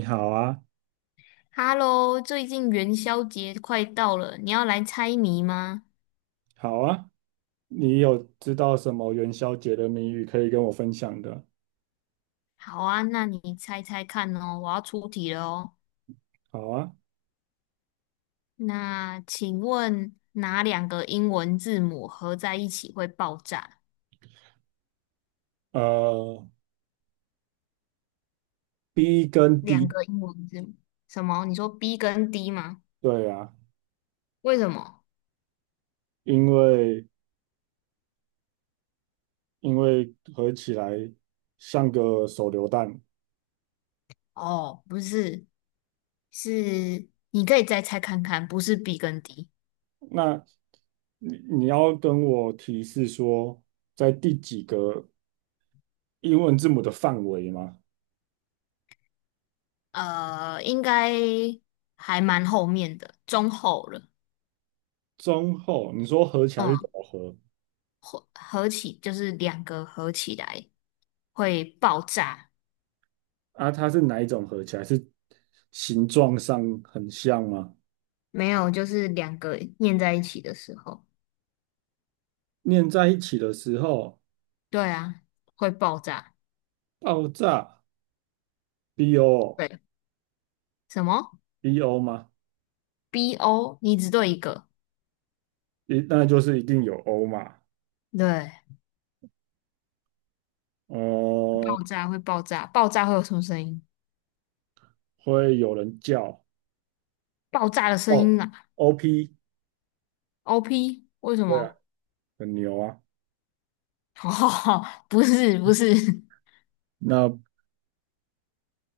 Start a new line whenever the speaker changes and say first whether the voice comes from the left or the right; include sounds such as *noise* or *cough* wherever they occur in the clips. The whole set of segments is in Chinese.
right: 你好啊。
left: Hello，最近元宵节快到了，你要来猜谜吗？
right: 好啊，你有知道什么元宵节的谜语可以跟我分享的？
left: 好啊，那你猜猜看哦，我要出题了哦。
right: 好啊。
left: 那请问哪两个英文字母合在一起会爆炸？
right: 呃，B 跟
left: 两
right: D。
left: 个英文字母，什么？你说 B 跟 D 吗？
right: 对啊，
left: 为什么？
right: 因为因为合起来像个手榴弹。
left: 哦，不是，是你可以再猜看看，不是 B 跟 D。
right: 那你要跟我提示说，在第几个英文字母的范围吗？
left: 应该还蛮后面的，中后了。
right: 中后，你说合起来是
left: 嗯。
right: 怎么合
left: 合起就是两个合起来会爆炸，
right: 啊？它是哪一种合起来？是形状上很像吗？
left: 没有，就是两个念在一起的时候，
right: 念在一起的时候。
left: 对啊，会爆炸。
right: 爆炸 BO，
left: 对，什么
right: BO 吗？
left: BO？你只对一个。
right: 一那就是一定有 O 嘛。
left: 对，
right: 哦、
left: 爆炸会爆炸，爆炸会有什么声音？
right: 会有人叫
left: 爆炸的声
right: 哦
left: 音啊
right: OP。
left: ，OP 为什
right: 对啊，
left: 么？
right: 很牛啊。
left: *laughs* 哦，不是不是，
right: 那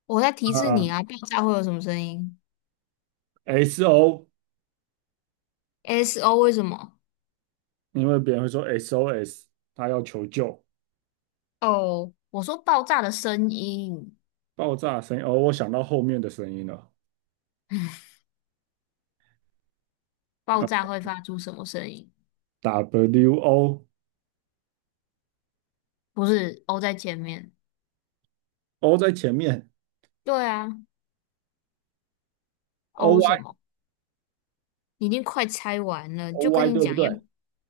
left: 我在提示
right: 啊、
left: 你啊，爆炸会有什么声音
right: SO，
left: ？SO 为什么？
right: 因为别人会说 SOS，他要求救。
left: 哦，我说爆炸的声音，
right: 爆炸声音。哦，我想到后面的声音了。呃
left: 爆炸会发出什么声音？
right: WO O，
left: 不是 O 在前面。
right: O 在前面
left: 对啊，O
right: ，OY，
left: 什么？你已经快猜完了，就跟
right: OY
left: 你
right: 对不
left: 讲要，
right: 对？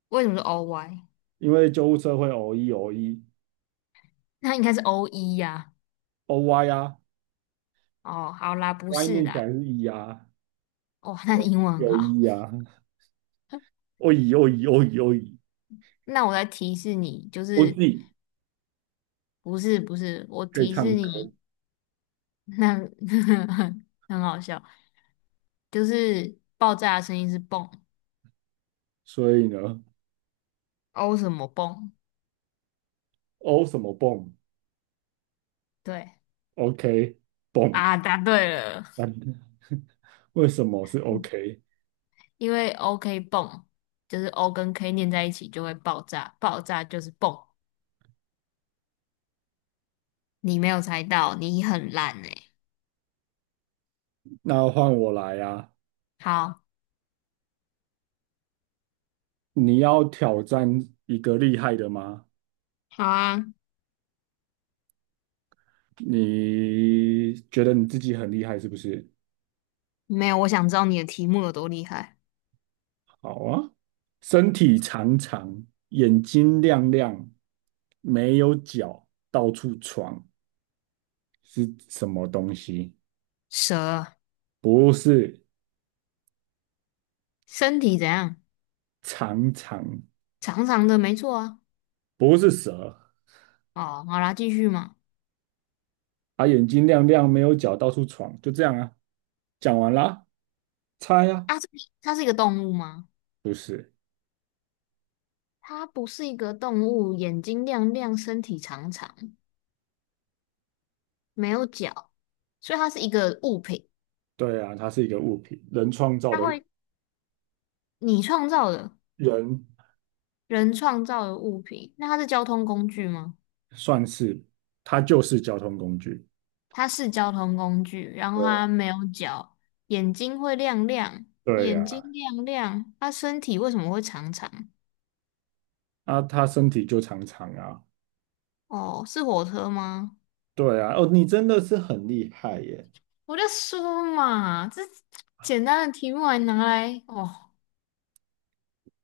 left: 为什么是 OY？
right: 因为救护车会 O E O E，
left: *laughs* 那应该是 o 一呀、
right: OY 啊
left: 哦，好啦，不
right: ，Y
left: 是
right: 念起来
left: 啦。
right: 是 E 啊，
left: 哦，*laughs* 那你英文很
right: 有
left: 好。
right: E 啊。哦咦哦咦哦咦哦咦，
left: 那我来提示你，就
right: 我自
left: 是，
right: 己
left: 不是不是，我
right: 可以
left: 提示
right: 唱歌。
left: 你。那 *laughs* 很好笑，就是爆炸的声音是蹦
right: 所以呢，
left: ，O 什么蹦？
right: 哦什么蹦
left: 对
right: ，OK 蹦。
left: 啊，答对了。
right: *laughs* 为什么是 OK？
left: 因为 OK 泵，就是 O 跟 K 念在一起就会爆炸，爆炸就是泵。你没有猜到，你很烂哎、
right: 那换我来啊，
left: 好，
right: 你要挑战一个厉害的吗？
left: 好啊，
right: 你觉得你自己很厉害是不是？
left: 没有，我想知道你的题目有多厉害。
right: 好啊，身体长长，眼睛亮亮，没有脚，到处闯，是什么东西？
left: 蛇，
right: 不是。
left: 身体怎样？
right: 长长。
left: 长长的，没错啊。
right: 不是蛇，
left: 哦，好啦，继续嘛。
right: 它眼睛亮亮，没有脚，到处闯，就这样啊。讲完啦，猜呀、
left: 啊，这，它是一个动物吗？
right: 不是，
left: 它不是一个动物，眼睛亮亮，身体长长，没有脚，所以它是一个物品。
right: 对啊，它是一个物品，人创造
left: 它
right: 的物。
left: 会，你创造的，
right: 人
left: 人创造的物品。那它是交通工具吗？
right: 算是，它就是交通工具。
left: 它是交通工具，然后
right: 对啊。
left: 它没有脚，眼睛会亮亮，
right: 对呀、
left: 眼睛亮亮，它身体为什么会长长？
right: 啊，啊它身体就长长啊。
left: 哦，是火车吗？
right: 对啊，哦，你真的是很厉害耶。
left: 我就说嘛，这简单的题目还拿来哦，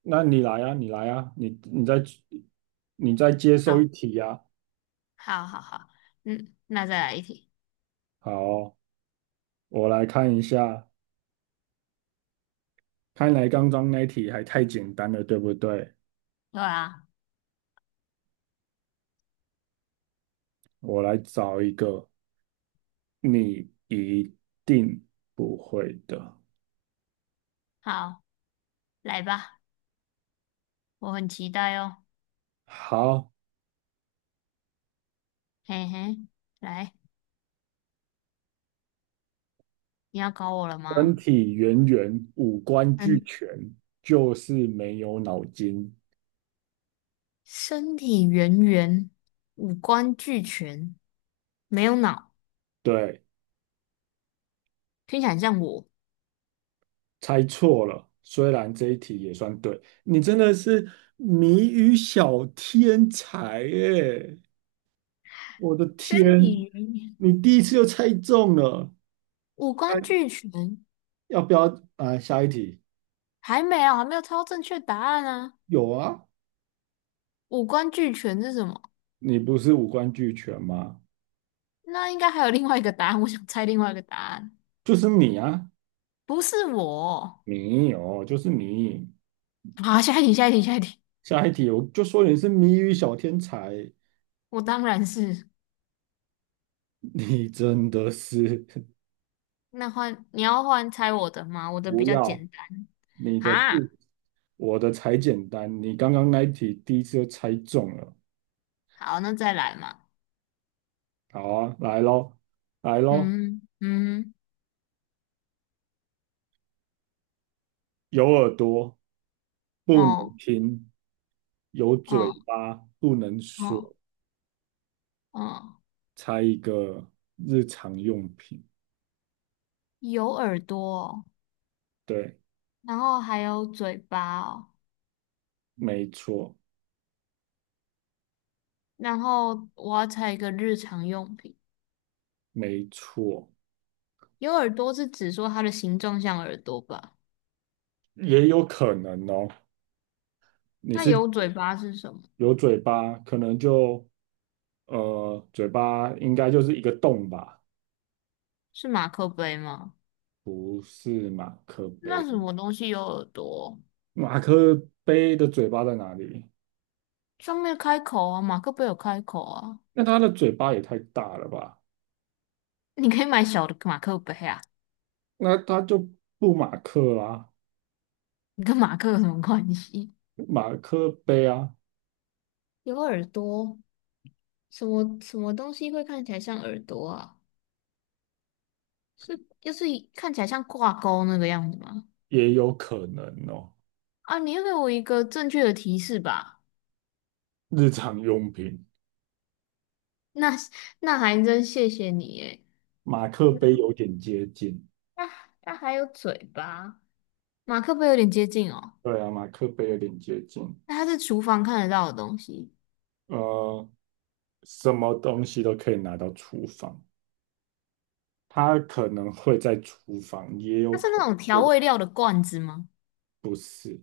right: 那你来啊，你来啊，你你再接受
left: 好，
right: 一题啊。
left: 好，好，好，嗯，那再来一题，
right: 好，我来看一下，看来刚刚那题还太简单了，对不对？
left: 对啊，
right: 我来找一个你一定不会的。
left: 好，来吧，我很期待哦，
right: 好，
left: 嘿嘿，来，你要搞我了
right: 身
left: 吗？
right: 体圆圆，五官俱
left: 嗯，
right: 全，就是没有脑筋。
left: 身体圆圆，五官俱全，没有脑。
right: 对，
left: 听起来很像我。
right: 猜错了。虽然这一题也算对，你真的是谜语小天才耶！我的
left: 身
right: 天，
left: 体语言，
right: 你第一次就猜中了。
left: 五
right: 哎，
left: 官俱全，
right: 要不要啊？下一题
left: 还没有，还没有猜到正确答案啊！
right: 有啊，
left: 五官俱全是什么？
right: 你不是五官俱全吗？
left: 那应该还有另外一个答案，我想猜另外一个答案，
right: 就是你啊。
left: 不是我。
right: 没有，就是你。
left: 好，下一题，下一题，下一题。
right: 下一题，我就说你是谜语小天才，
left: 我当然是。
right: 你真的是。
left: 那换你要换猜我的吗？我
right: *laughs*
left: 的比
right: 不
left: 较
right: 要，
left: 简单。
right: 你的
left: 啊，
right: 不，我的才简单。你刚刚那一题第一次就猜中了。
left: 好，那再来嘛。
right: 好啊，来喽，来喽，
left: 嗯嗯，
right: 有耳朵不能
left: 哦
right: 听，有嘴
left: 哦
right: 巴不能
left: 哦
right: 说，
left: 哦，
right: 猜一个日常用品。
left: 有耳朵哦，
right: 对。
left: 然后还有嘴巴哦。
right: 没错。
left: 然后我要猜一个日常用品。
right: 没错。
left: 有耳朵是指说它的形状像耳朵吧？
right: 也有可能哦。你
left: 那
right: 是
left: 有嘴巴是什么？
right: 有嘴巴，可能就嘴巴应该就是一个洞吧？
left: 是马克杯吗？
right: 不是马克
left: 那
right: 杯，
left: 什么东西有耳朵？
right: 马克杯的嘴巴在哪里？
left: 上面开口啊，马克杯有开口啊。
right: 那它的嘴巴也太大了吧？
left: 你可以买小的马克杯啊，
right: 那它就不马克啦，
left: 你跟马克有什么关系？
right: 马克杯啊。
left: 有耳朵，什么什么东西会看起来像耳朵啊？是就是看起来像挂钩那个样子吗？
right: 也有可能哦。
left: 啊，你要给我一个正确的提示吧。
right: 日常用品，
left: 那那还真谢谢你诶。
right: 马克
left: 那
right: 杯有点接近。
left: 那那还有嘴巴，马克杯有点接近哦。
right: 对啊，马克杯有点接近。
left: 那它是厨房看得到的东西，
right: 呃，什么东西都可以拿到厨房，它可能会在厨房，也
left: 它
right: 有
left: 是
right: 可
left: 那
right: 能
left: 种调
right: 不。
left: 味料的罐子吗？
right: 不是。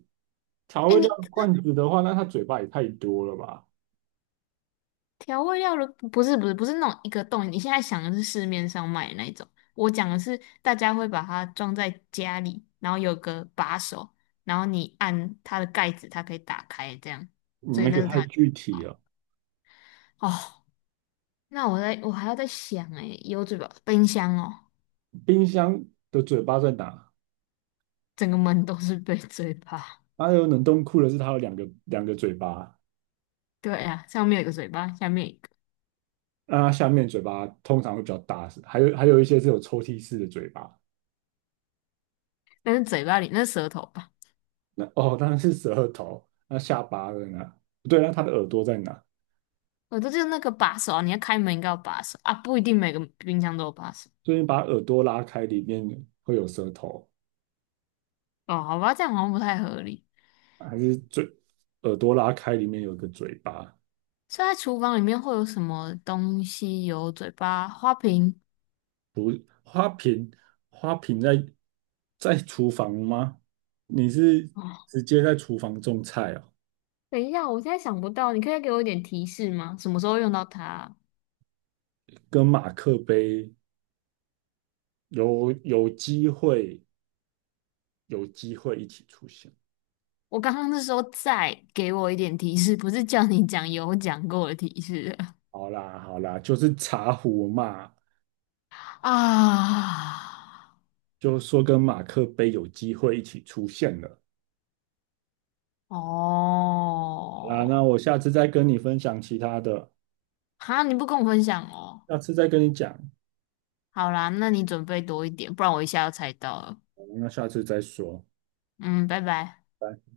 right: 调
left: 哎，
right: 味料
left: 你
right: 罐子的话，那它嘴巴也太多了吧？
left: 调味料的不是不是不是那种一个洞，你现在想的是市面上卖的那一种，我讲的是大家会把它装在家里，然后有个把手，然后你按它的盖子，它可以打开这样，
right: 你
left: 所以
right: 那
left: 那
right: 个
left: 是
right: 太
left: 它的
right: 具体了。
left: 哦。那我在我还要再想哎，有嘴巴，冰箱哦，
right: 冰箱的嘴巴在哪？
left: 整个门都是被嘴巴。
right: 还有冷冻库的是它有两个嘴巴，
left: 对呀、上面有一个嘴巴，下面有一个，
right: 那它下面嘴巴通常会比较大，是还有还有一些是有抽屉式的嘴巴。
left: 但是嘴巴里那是舌头吧？
right: 那哦，当然是舌头。那下巴在哪？不对，那它的耳朵在哪？
left: 我这就是那个把手啊，你要开门应该有把手啊，不一定每个冰箱都有把手
right: 所以你把耳朵拉开，里面会有舌头。
left: 哦。好吧，这样好像不太合理。
right: 还是嘴？耳朵拉开，里面有个嘴巴。
left: 所以在厨房里面会有什么东西有嘴巴？花瓶
right: 不，花瓶，花瓶在在厨房吗？你是
left: 哦，
right: 直接在厨房种菜哦，
left: 等一下，我现在想不到，你可以给我一点提示吗？什么时候用到它啊？
right: 跟马克杯有机会有机会一起出现。
left: 我刚刚是说再给我一点提示，不是叫你讲有讲过的提示啊。
right: 好啦好啦，就是茶壶嘛，就说跟马克杯有机会一起出现了。好啦，那
left: 哦，
right: 我下次再跟你分享其他的，
left: 哈，你不跟我分享哦。
right: 下次再跟你讲，
left: 好啦，那你准备多一点，不然我一下要猜到了。
right: 那下次再说。
left: 嗯，拜拜。
right: 拜。